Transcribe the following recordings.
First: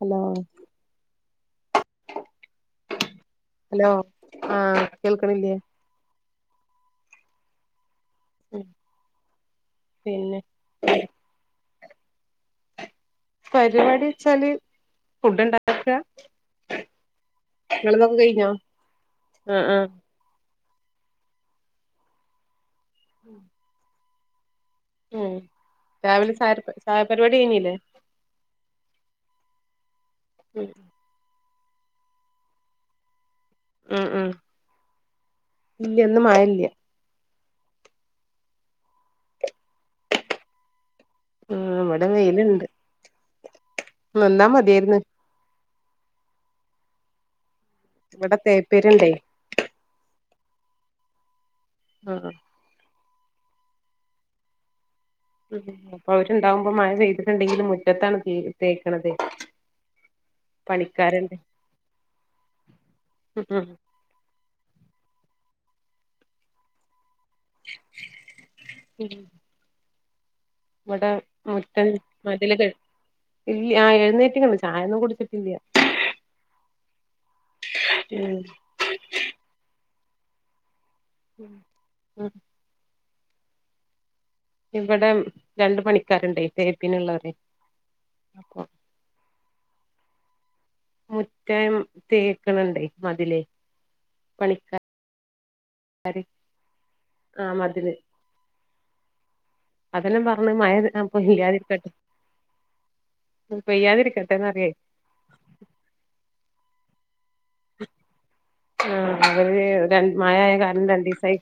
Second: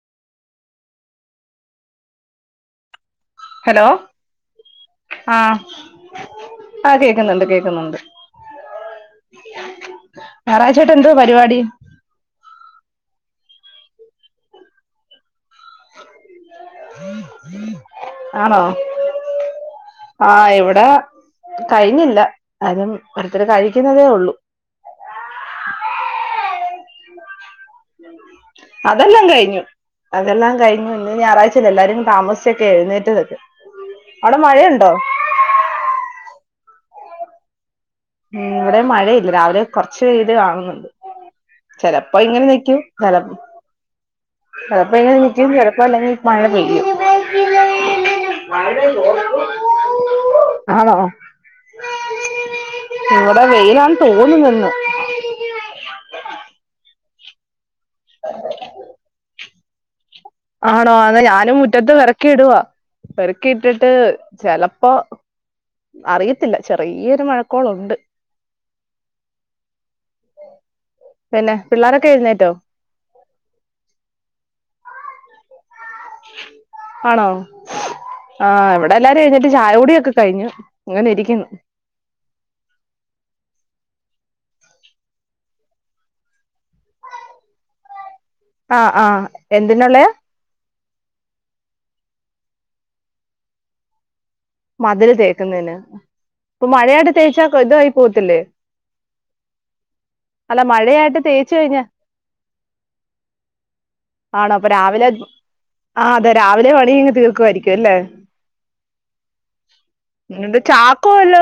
Hello hello അഹ് കേൾക്കണില്ലയേ അഹ് കേക്കുന്നുണ്ട് കേൾക്കുന്നുണ്ട് പിന്നെ ഞായറാഴ്ചേട്ട എന്തോ പരിപാടി പരിപാടി വെച്ചാല് ഫുഡ് ഉണ്ടാക്കാ നിങ്ങൾതൊക്കെ കഴിഞ്ഞോ ആണോ അഹ് അഹ് ആഹ് ഇവിടെ കഴിഞ്ഞില്ല അതും ഓരോരുത്തർ കഴിക്കുന്നതേ ഉള്ളൂ ഉം രാവിലെ ചായ ര്പ ചായ പരിപാടി കഴിഞ്ഞില്ലേ അതെല്ലാം കഴിഞ്ഞു അതെല്ലാം ഉം കഴിഞ്ഞു ഇന്ന് ഞായറാഴ്ചല്ലേ എല്ലാരും താമസിചോക്കെയ എഴുന്നേറ്റത് ഉം ഉം ഇല്ല ന്ന് മഴല്ല ഉം ഇവിടെ മഴയില്ല രാവിലെ കുറച്ച് ത് വാങ്ങുന്നുണ്ട് ആഹ് ഇവിടെ ചിലപ്പോ ഇങ്ങനെ വെയിലുണ്ട് നിക്കൂ ചില നിന്നാ ചിലപ്പോ മതിയായിരുന്നു ഇങ്ങനെ നിക്കും ചിലപ്പോ അല്ലെങ്കിൽ മഴപെയ്യും ഇവിടെ തേപ്പേരുണ്ടേ [inaudible] ആന്നോ ആഹ് ഇവിടെ വെയിലാണ് തോന്നുന്നു ഇന്ന് ഉം അപ്പൊ അവരുണ്ടാവുമ്പോ മഴ പെയ്തിട്ടുണ്ടെങ്കിലും മുറ്റത്താണ് തേ തേക്കണതേ ആണോ എന്ന ഞാനും മുറ്റത്ത് പെറക്കി ഇടുവാ ഉം പെറ്ക്കി ഇട്ടിട്ട് ചെലപ്പോ അറിയത്തില്ല ചെറിയൊരു മഴ ക്കോളുണ്ട് ഇവടെ മുറ്റം മതില് കെ ഇല്ല്യ ആഹ് എഴുന്നേറ്റ്ട്ടൊള്ളു ചായൊന്നും കുടിച്ചിട്ടില്ല ആണോ ആഹ് ഇവടെ എല്ലാരും എഴുന്നേറ്റ് ചായകുടിയൊക്കെ കഴിഞ്ഞു ഇങ്ങനെ ഇരിക്ക്‌ന്ന് ഉം ഇവടെം രണ്ട് പണിക്കാര് ഇണ്ടെയ് തേപ്പിന് ഇള്ളോരെയ് അപ്പൊ അഹ് ആഹ് എന്തിനുള്ളെ മുറ്റം തേക്ക്‌ണ് ണ്ടെയ് മതില് പണിക്കാ മതില് തേയ്ക്ക്‌ന്നതിന് ഇപ്പൊ മഴയായിട്ട് തേച്ചാ ആ ഇതായി മതില് പോവത്തില്ലേ അതെല്ലാം പറഞ്ഞ് അല്ല മഴ അപ്പൊ മഴയായിട്ട് തേച്ച് കഴിഞ്ഞ ഇല്ലാതിരിക്കട്ടെ ആണോ അപ്പൊ പെയ്യാതിരിക്കട്ടെന്നറിയേ രാവിലെ ആഹ് അതെ രാവിലെ പണിങ്ങ് തീർക്കുവായിരിക്കും അല്ലെ ആഹ് അവര് രണ്ട് മഴ ആയ എന്നിട്ട് കാരണം ചാക്കോ രണ്ടീസയ് വല്ലോ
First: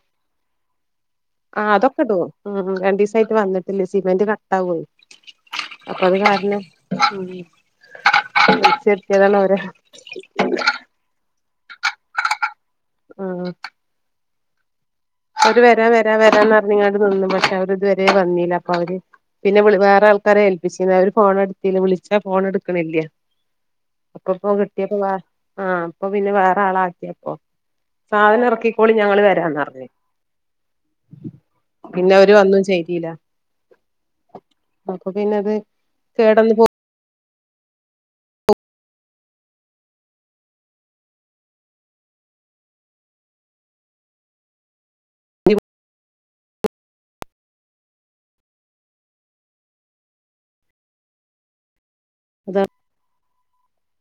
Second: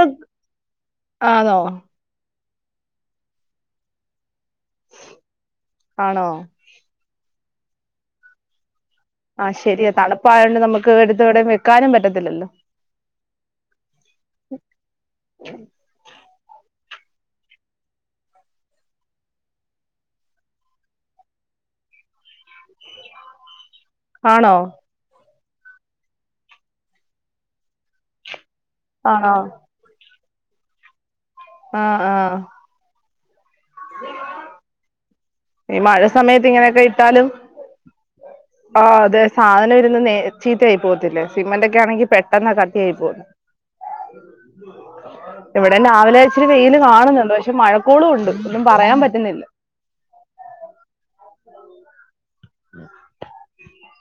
ആണോ ആഹ് അതൊ ക്കെട്ട്ക്ക്‌ണു ഉം ഉം രണ്ടീസം അയ്റ്റ് വന്ന്ട്ട്ല്ലെ സിമെന്റ് കട്ടാവൊയ് അപ്പ അത് ആണോ കാരണം ഉ [unintelligible] ച്ചൻ ആഹ് ശരിയാ തണുപ്പായോണ്ട് നമുക്ക് എടുത്ത് ഇവടെ നിക്കാനും പറ്റത്തില്ലല്ലോ ആഹ് അവര് വെരാ വെരാ വെരാന്ന അർഞ്ഞ്ങ്ങാണ്ട് നിന്നു പക്ഷേ അവര് ഇതുവരെ വന്നീല അപ്പൊ അവര് പിന്നെ ഞമ്മള് വേറെ ആൾക്കാരെ ഏൽപ്പിച്ചിന് അവര് ഫോണ് എട്ത്തീല്ല വിളിച്ചാ ഫോണ് എട്ക്ക്‌ണില്ലേ അപ്പൊ ഇപ്പോ ആണോ കിട്ടിയപ്പോ വ ആഹ് അപ്പൊ പിന്നെ വേറെ ആളെ ആക്ക്യേപ്പൊ സാധനം എറക്കിക്കോളി ഞങ്ങള് ആണോ വെരാന്നർഞ്ഞ് ആ ആ പിന്നെ അവര് വന്നും ചെയ്തീല്ല അപ്പൊ പിന്നെ അത് കേടെന്ന് പോ ഇവ്ടെ ഇട്ടാലും ഒ ആഹ് അതെ സാധനം ഇരുന്ന് ന്നെ ചീത്തയായി പോകത്തില്ലേ സിമെന്റ് ഒക്കെ ആണെങ്കിൽ പെട്ടെന്ന് അഹ് കട്ടയായി പോകും [unintelligible] ഇവിടേം രാവിലെ ഇച്ചിരി വെയില് കാണ്ന്നുണ്ട് പക്ഷെ മഴക്കോളും ഉണ്ട് ഒന്നും പറയാൻ പറ്റ്ന്നില്ല അതാ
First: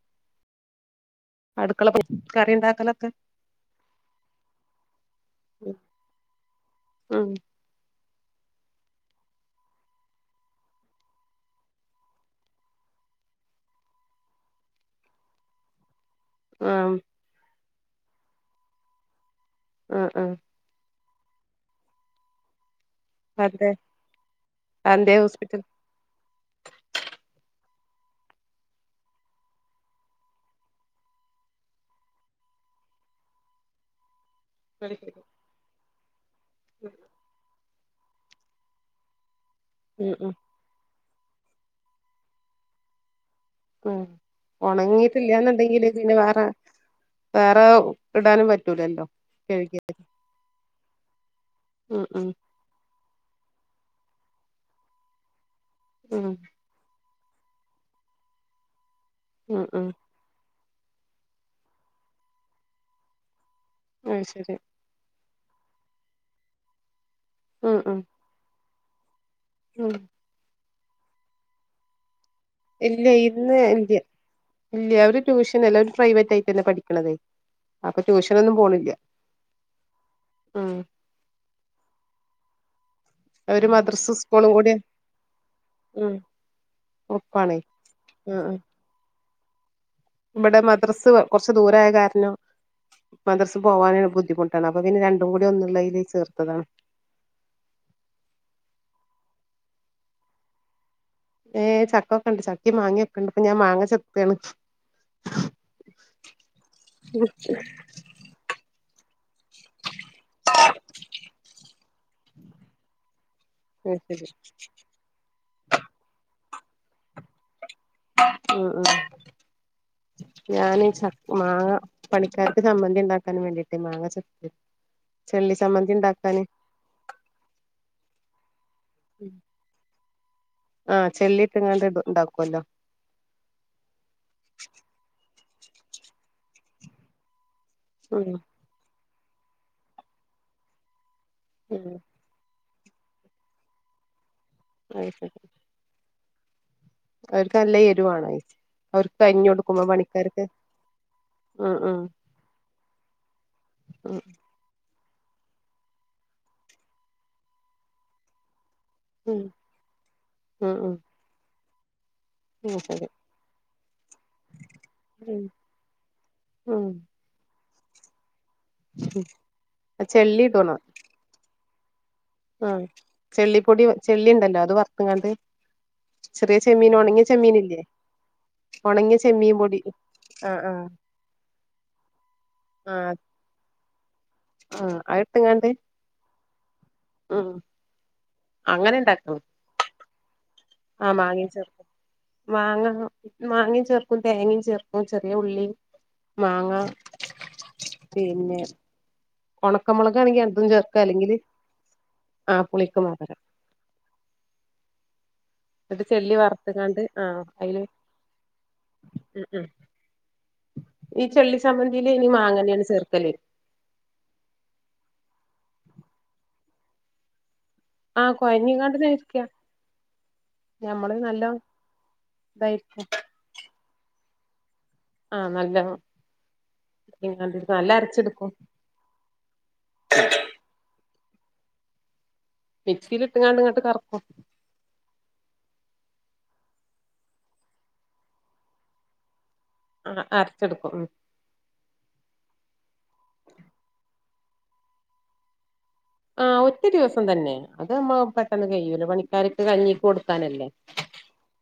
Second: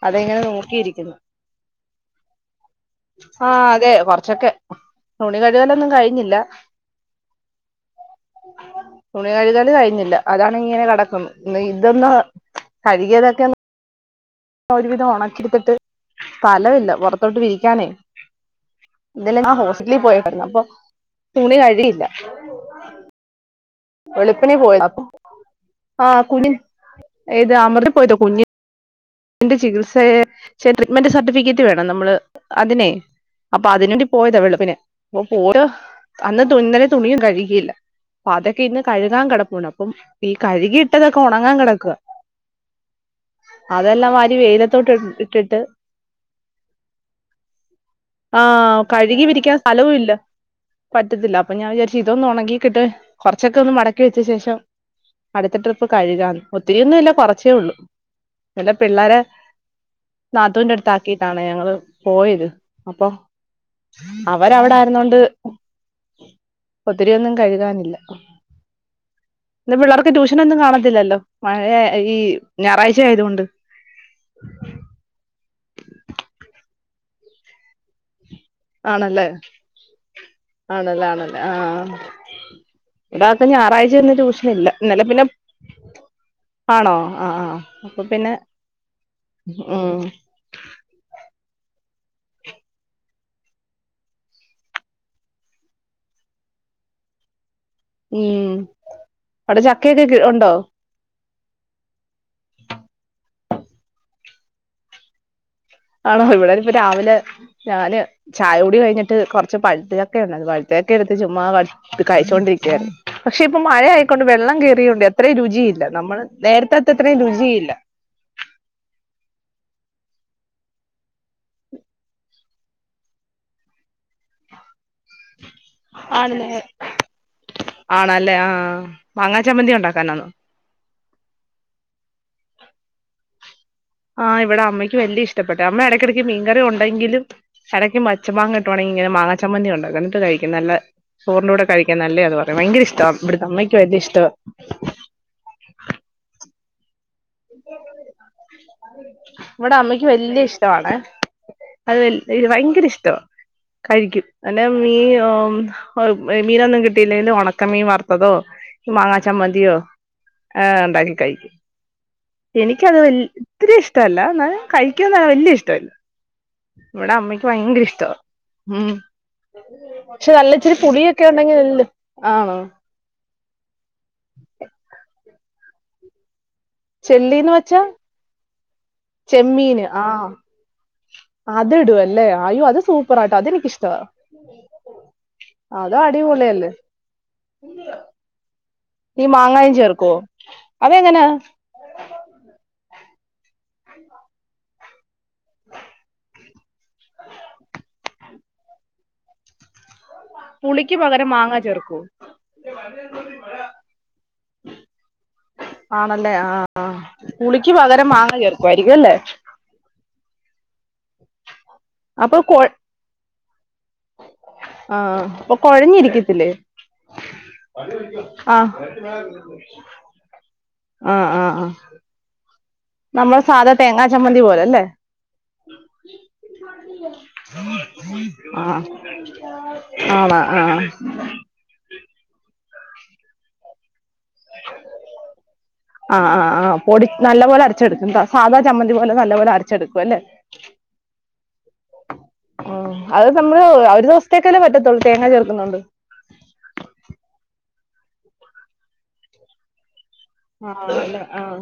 അതാ ഇങ്ങനെ നോക്കി ഇരിക്യിന്ന് അട്ക്കള പ കറി ഇണ്ടാക്കലൊക്കെ ആഹ് അതെ കൊറച്ചൊക്കെ തുണി കഴുകലൊന്നും കഴിഞ്ഞില്ല ഉം തുണി കഴുകല് കഴിഞ്ഞില്ല അതാണ് ഇങ്ങനെ കെടക്ക്‌ന്ന് ന്ന ഇതൊന്ന് കഴുകിയതൊക്കെ ഒന്ന് ഒരുവിധം ഒണക്കിട്ത്ത്ട്ട് സ്ഥലവില്ല ആഹ് പൊറ ത്തോട്ട് വിരിക്കാനേ ഇന്നലെ ഞാൻ ഹോസ്പിറ്റലി ആഹ് ആഹ് പോയണ്ടായ്ര്ന്നു അപ്പൊ തുണി കഴിക്യില്ല അഹ് എന്തെ വെളുപ്പിനേ പോയതാ ആഹ് കുഞ്ഞ്ന് ഏത് അമർതി പോയിട്ട്ട് കുഞ്ഞി ന്റെ ചികിത്സയേ ചെയ്ത് ട്രീറ്റ്മെന്റ് സർട്ടിഫിക്കറ്റ് വേണം നമ്മള് അതിനേ അപ്പൊ അതിനേണ്ടി പോയതാ വെളുപപ്പിന് അപ്പൊ പൂരോ അന്ന് തുന്നല് തുണിയും കഴുകിയില്ല അപ്പ അതൊക്കെ ഇന്ന് കഴുകാൻ കെടപ്പുണ്ട് അപ്പൊ ഉം ഈ ഉം കഴുകിയിട്ടതൊക്കെ ഒണങ്ങാൻ കെടക്കുവാ ഉം അതെല്ലാം വാരി വെയിലത്തോട്ട് ഇ ഇട്ട്ട്ട് ഉണങ്ങിയിട്ടില്ലന്നുണ്ടെങ്കില് പിന്നെ വേറെ വേറെ ഇടാനും ആഹ് പറ്റൂലല്ലോ കഴുകി വിരിക്കാൻ കഴുകി സ്ഥലവും ഇല്ല പറ്റത്തില്ല അപ്പൊ ഞാൻ വിചാരിച്ചു ഉം ഉം ഇതൊന്നൊണക്കി ക്ക്ട്ട് കൊർച്ചൊക്കൊന്ന് മടക്കി വെച്ച ശേഷം അടുത്ത ട്രിപ്പ് ഉം കഴുകാന്ന് ഒത് ത്തിരിയൊന്നുല്ല കൊറച്ചേ ഉള്ളു എന്റെ പിള്ളാരെ ഉം ഉം നാത്തൂന്റെട്ത്താക്കിട്ടാണ് ഞങ്ങള് പോയത് അപ്പൊ അത് ശരി അവരവടെ ക്ക്ന്നോണ്ട് ഒത്തിരി ഒന്നും ഉം കഴുകാനില്ല ഉം ഇന്ന് ഉം പിള്ളാർക്ക് ട്യൂഷനൊന്നും കാണത്തില്ലല്ലോ മഴ ഈ ഇല്ല ഞാറാഴ്ച്ചായതുകൊ ഇന്ന് ഇല്ല ഇല്ല അവര് ട്യൂഷൻ അല്ല അവര് പ്രൈവറ്റായിട്ടല്ലെ പഠിക്കണത് അപ്പൊ ട്യൂഷനൊന്നും പോണില്ല ആണല്ലേ ഉം ആണല്ലേ ആണല്ലേ ആഹ് ഇടാക്ക് ഒരു ഞാറാഴ്ച മദ്രസ് ഇന്ന് സ്കൂളും ട്യൂഷന്ല്ല കൂടി ഇന്നലെ പിന്നെ ഉം ആണോ ആഹ് ഒപ്പാണേ ആഹ് അപ്പൊ പിന്നെ ഉം ഇവടെ മദ്രസ് കൊർച്ച് ദൂരായ കാരണം മദ്രസ് പോവാന് ബുദ്ധിമുട്ടാണ് അപ്പൊ പിന്നെ രണ്ടും കൂടി ഒന്നുള്ളതില് ചേർത്തതാണ് ഉം അവടെ ചക്കയൊക്കെ കെ ഒണ്ടോ ഏ ചക്ക ഒക്കെണ്ട് ചക്കിം മാങ്ങയൊക്കെ ണ്ട് ഇപ്പൊ ഞാൻ മാങ്ങ ചെത്താണ് ആണോ ഇവടെനിപ്പ രാവിലെ ഞാന് ചായൂടി കഴിഞ്ഞിട്ട് കൊർ ച്ച് പഴുത്ത ചക്ക ആണത് പഴുത്ത ചക്കെട്ത്ത് ചുമ്മാ ത്ത് കഴിച്ചോണ്ടിരിക്കായാര്ന്നു പക്ഷെ ഇപ്പൊ മഴയായിക്കൊണ്ട് വെള്ളം കേറിയൊണ്ടെ അ ത്രയും രുചിയില്ല നമ്മള് നേര്ത്തത്രയും രുചിയില്ല ഉം ഉം ഞാന് ചക്ക് മാങ്ങ പണിക്കാർക്ക് ചമ്മന്തിണ്ടാക്കാൻ വേണ്ടിട്ടെ മാങ്ങ ചെത്ത ചെള്ളി ചമ്മ ആണ് ലെ ആണല്ലേ ആഹ്‌ മാങ്ങാ ചമ്മന്തി ഒണ്ടാക്കാനാന്നോ ആഹ് ചെള്ളിട്ട്ങ്ങാണ്ട് ണ്ടാക്കുവല്ലോ ആഹ് ഇവടെ അമ്മയ്ക്ക് വെല്യ ഇഷ്ടപ്പെട്ട അമ്മ എടക്കെടയ്ക്ക് മീൻകറി ഒണ്ടെങ്കിലും എടയ്ക്ക് ഉം മച്ചമാങ്ങ ട്ടാണെങ്കി ഇങ്ങനെ മാങ്ങ ചമ്മന്തി ഒണ്ടാക്കും എന്ന്ട്ട് കഴിക്കും നല്ലെ ചോറിന്റ്റൂടെ ഉം കഴിക്കാൻ നല്ലയാന്ന് പറ ഭയങ്കര ഇഷ്ടാ ഇവ്ട്ത്തെ അമ്മക്ക് ഭയങ്കര ഇഷ്ടവാ അയ് ശെരി നല്ല എരുവാണേ അവർക്ക് അരിഞ്ഞ് ഇവടെ കൊടുക്കുമ്പോ അമ്മയ്ക്ക് വെല്യ പണിക്കാർക്ക് ഇഷ്ടവാണെ ഉം അത് ഉം വെൽ ഭയങ്കര ഇഷ്ട ഉം കഴിക്കും അല്ലെ മീയോ മീനൊന്നും കിട്ടീല്ലേല് ഒണക്ക മീൻ വർത്തതോ മാങ്ങാ ഉം ചമ്മന്തിയോ എ ഉം ഉം ഉണ്ടാക്കി കഴിക്കും ഉം എനിക്കത് ശരി വെൽ ഇത്തിരി ഇഷ്ടല്ല ന്നാലും കഴിക്കൊ [unintelligible] ഉം വെല്യ ഇഷ്ടല്ല ഉം ഇവടെ അമ്മയ്ക്ക് ഭയങ്കര ഇഷ്ടവാ ഉം പക്ഷെ ചെള്ളി നല്ല ഇച്ചിരി പുളിയൊ ക്കെ ഒണ്ടെങ്കിൽ നല്ല് ആഹ്‌ ചെള്ളിപ്പൊടി ചെള്ളിണ്ടല്ലൊ അത് വർത്ത്ങ്ങാണ്ട് ചെറിയ ചെമ്മീൻ ഒണങ്ങിയ ചെല്ലീന്ന് ചെമ്മീനില്ലേ വെച്ചാ ഒണങ്ങിയ ചെമ്മീൻ പൊടി ചെമ്മീന് ആഹ് ആഹ്‌ ആഹ്‌ അത് ഇടുവല്ലേ അയ്യോ അത് സൂപ്പറാട്ടൊ അതെനിക്കിഷ്ടവാ ആഹ്‌ അത്ട്ട്ങ്ങാണ്ട് ത് അടിപൊളിയല്ലേ ഉം അങ്ങനെ ഈ മാങ്ങായും ചേർക്കോ ആഹ്‌ മാങ്ങേം ചേർക്കും മാങ്ങ മാങ്ങേം ചേർക്കും തേങ്ങേം ചേർക്കും ചെറിയ ഉള്ളി മാങ്ങ പിന്നെ ഒണക്കമുളക് ആണെങ്കി അതും പുളിക്ക് ചേർക്കാ പകരം അല്ലെങ്കില് മാങ്ങ ചേർക്കുവോ ആഹ്‌ പുളിക്ക് പകരം ഇന്നെട്ട് ചെള്ളി ആണല്ലേ ആഹ് വറ്ത്ത്ങ്ങാണ്ട് ആഹ്‌ പുളിക്ക് അയില് പകരം മാങ്ങ ചേർക്കുമായിരിക്കും അല്ലേ ഉം ഉം ഈ ചെള്ളി ചമ്മന്തീല് അയിന് അപ്പൊ കൊ മാങ്ങന്നെയാണ് ചേർക്കല് ആഹ്‌ പ്പൊ കൊഴഞ്ഞിരിക്കത്തില്ലേ? ആഹ് കൊഴഞ്ഞിങ്ങാണ്ട് ഇരിക്ക ആഹ്‌ ഞമ്മള് നല്ലോം ഇതായിരിക്കും നമ്മളെ സാധാ തേങ്ങാ ചമ്മന്തി പോലെ ലേ ആഹ്‌ നല്ലോം ആഹ്‌ അരച്ചെടുക്കും ആണ് ആഹ്‌ മിക്സീല് ഇട്ട്ങ്ങാണ്ട് ഇങ്ങെട്ട് കറക്കും ആഹ്‌ ആഹ്‌ ആഹ് പൊടി നല്ല പോലെ അരച്ചെടുക്കും എന്താ സാധാ ചമ്മന്തി പോലെ നല്ല പോലെ അര ച്ചെടുക്കും അല്ലേ ആഹ് അരച്ചെടുക്കും ഉം ആഹ്‌ അത് നമ്മള് ഒരു ദെവസത്തേക്കല്ലേ പറ്റത്തൊള്ള് തേങ്ങ ചേറ്ക്ക്ന്നോണ്ട് ആഹ്‌ ഒറ്റൊരു ദിവസം തന്നെ അത് നമ്മള് പെട്ടെന്ന് കഴിയൂലേ പണിക്കാർക്ക് കഞ്ഞീക്ക് കൊട് ആഹ്‌ അല്ലേ ആഹ്‌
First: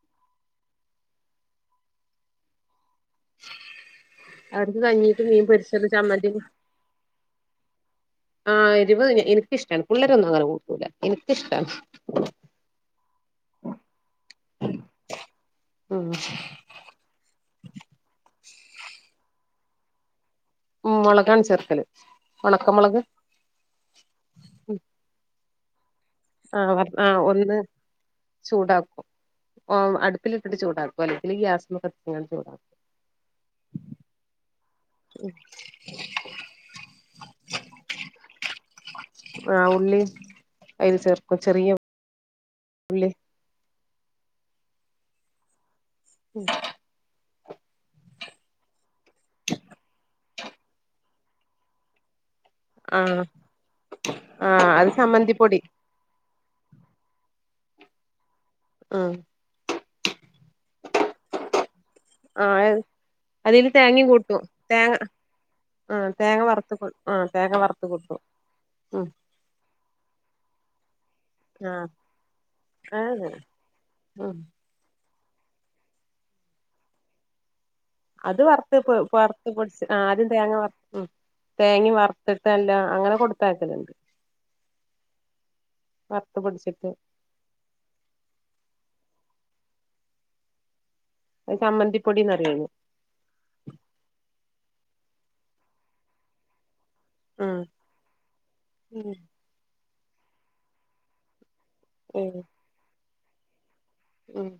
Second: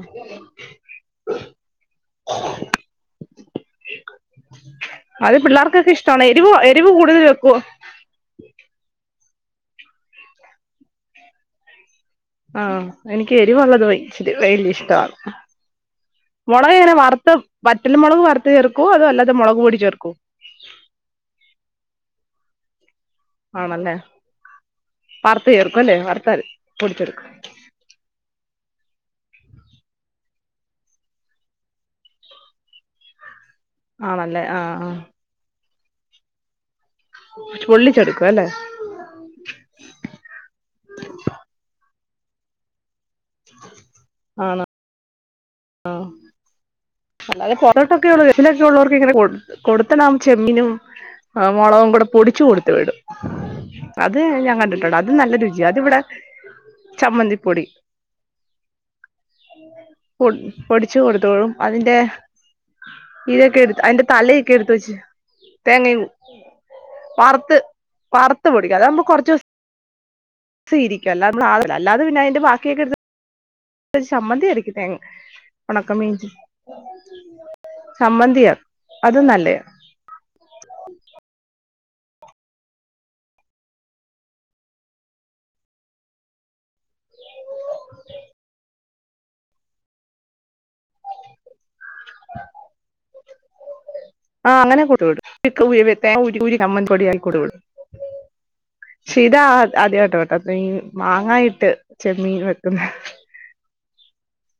അവർക്ക് കഞ്ഞീക്ക് അത് മീൻ പൊരിച്ചത് പിള്ളാർക്കൊക്കെ ഇഷ്ട്ടാണൊ ചമ്മന്തിം എരിവും എരിവ് കൂടുതല് ചേർക്കോ? ആഹ്‌ എരിവ് എ എനിക്കിഷ്ടാണ് പുള്ളരൊന്നും അങ്ങനെ കൂട്ടൂല എനിക്കിഷ്ട്ടാണ് ആഹ്‌ എനിക്ക് എരിവൊള്ളത് ഭയ ഭയങ്കര ഇഷ്ടാണ് ഉം മൊ മൊളക് എങ്ങനാ വറ്ത്ത് വറ്റല് മൊളക് വറുത്ത് ചേർക്കോ അതോ അല്ലാതെ മൊളക് പൊടി ചേർക്കോ? ഉം മൊളകാണ് ചേർക്കല് ഒണക്ക മൊളക് ആണല്ലേ വറ്ത്ത് ചേർക്കും അല്ലേ വർ ആഹ്‌ വർ ആഹ്‌ ഒന്ന് ചൂടാക്കും ഉം അടുപ്പിലിട്ടിട്ട് ചൂടാക്കും അല്ലെങ്കി ഗ്യാസ്മ്മെ കത്തിച്ച്ങ്ങാണ്ട് ചൂടാക്കും ആണല്ലേ ആഹ് ആഹ്‌ ഉം ഉള്ളി ചേർക്കും അല്ലേ ആഹ് ഉള്ളി അയില് ചേർക്കും ചെറിയ ഉള്ളി ആണ് അല്ലാതെ പൊറോട്ടൊക്കെ [unintelligible] ഉള്ളോറ്ക്കൊക്കെ ഇങ്ങനെ കൊട് കൊട്ത്ത്ടാൻ ചെമ്മീനും ആഹ് മൊളകും കൂടെ പൊടിച്ച് കൊട് ത്ത് വിടും ആഹ് അത് ഞാ ഞാൻ ആഹ് കണ്ടിട്ടുണ്ട് അത് നല്ല ചമ്മന്തിപ്പൊടി രുചിയാ അതിവിടെ ചമ്മന്തിപ്പൊടി ആഹ് പൊട് പൊടിച്ച് കൊട്ത്ത് വിടും അതിന്റെ ആഹ് ഇതൊക്കെ അതില് എടുത്ത് അതിന്റെ തേങ്ങയും കൂട്ടും തലയൊക്കെ ഇട്ത്ത് തേങ്ങ വെച്ച് തേങ്ങയും ആഹ് തേങ്ങ വറുത്ത് ആഹ് തേങ്ങ വറ്ത്ത് വറുത്ത് കൂട്ടും വറ്ത്ത് പൊടിക്കും അതാവുമ്പോ ഉം കൊറച്ച്സ് സ ഇരിക്കും അല്ലാതെ [unintelligible] ആഹ് അല്ലാതെ പിന്നെ അയിന്റെ ബാക്കിയൊക്കെ എട്ത്ത് ആഹ് ഉം ചമ്മന്തി അരക്കും തേങ് ഒണക്ക മീൻ അത് വറ്ത്ത് എപ്പഴും വറ്ത്ത് പൊടി ആദ്യം തേങ്ങ വർ ഉം തേങ്ങിം വറ്ത്തിട്ടെല്ലോം അങ്ങനെ കൊട്ത്തയക്കല്ണ്ട് വർത്ത് പൊട്ച്ചിട്ട്. അത് കമ്മന്തിപ്പൊടിന്ന് പറി അയ്ന്. ആഹ് അങ്ങനെ കൊടു വിടും. ചിക്കൻ ഉം [unintelligible] ഉം ക്ഷെ ഇത് ആ ആദ്യാട്ടാ ഇപ്പ ഈ മാങ്ങാ ഇട്ട് ചെമ്മീൻ വെക്കു ഉം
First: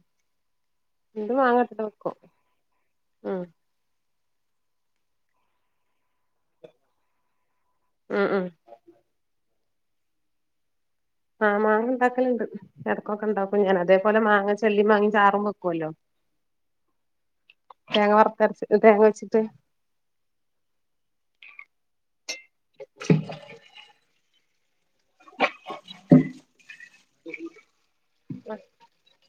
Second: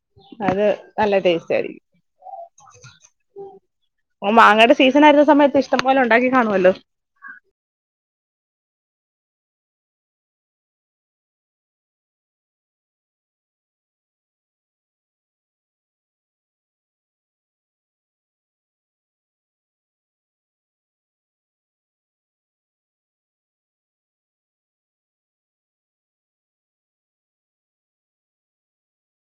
അത് നല്ല ഇത് ടേസ്റ്റ് മാങ്ങ ആയിരിക്കും. ഇട്ടിട്ട് വെക്കും ഉം ഓഹ് മാങ്ങയുടെ സീസൺ ആയിരുന്ന സമയത്ത് ഇഷ്ടം പോലെ ഉണ്ടാക്കി കാണോലൊ. ഉം ഉം ആഹ് മാങ്ങ ഇണ്ടാക്കല് ഇണ്ട്. എടക്കൊക്കെ ഉണ്ടാക്കും ഞാൻ അതേപോലെ. മാങ്ങ ചെല്ലി മാങ്ങ ചാറും വെക്ക്വല്ലോ. തേങ്ങ വറ്ത്തരച്ച് തേങ്ങ വെച്ചിട്ട് [inaudible]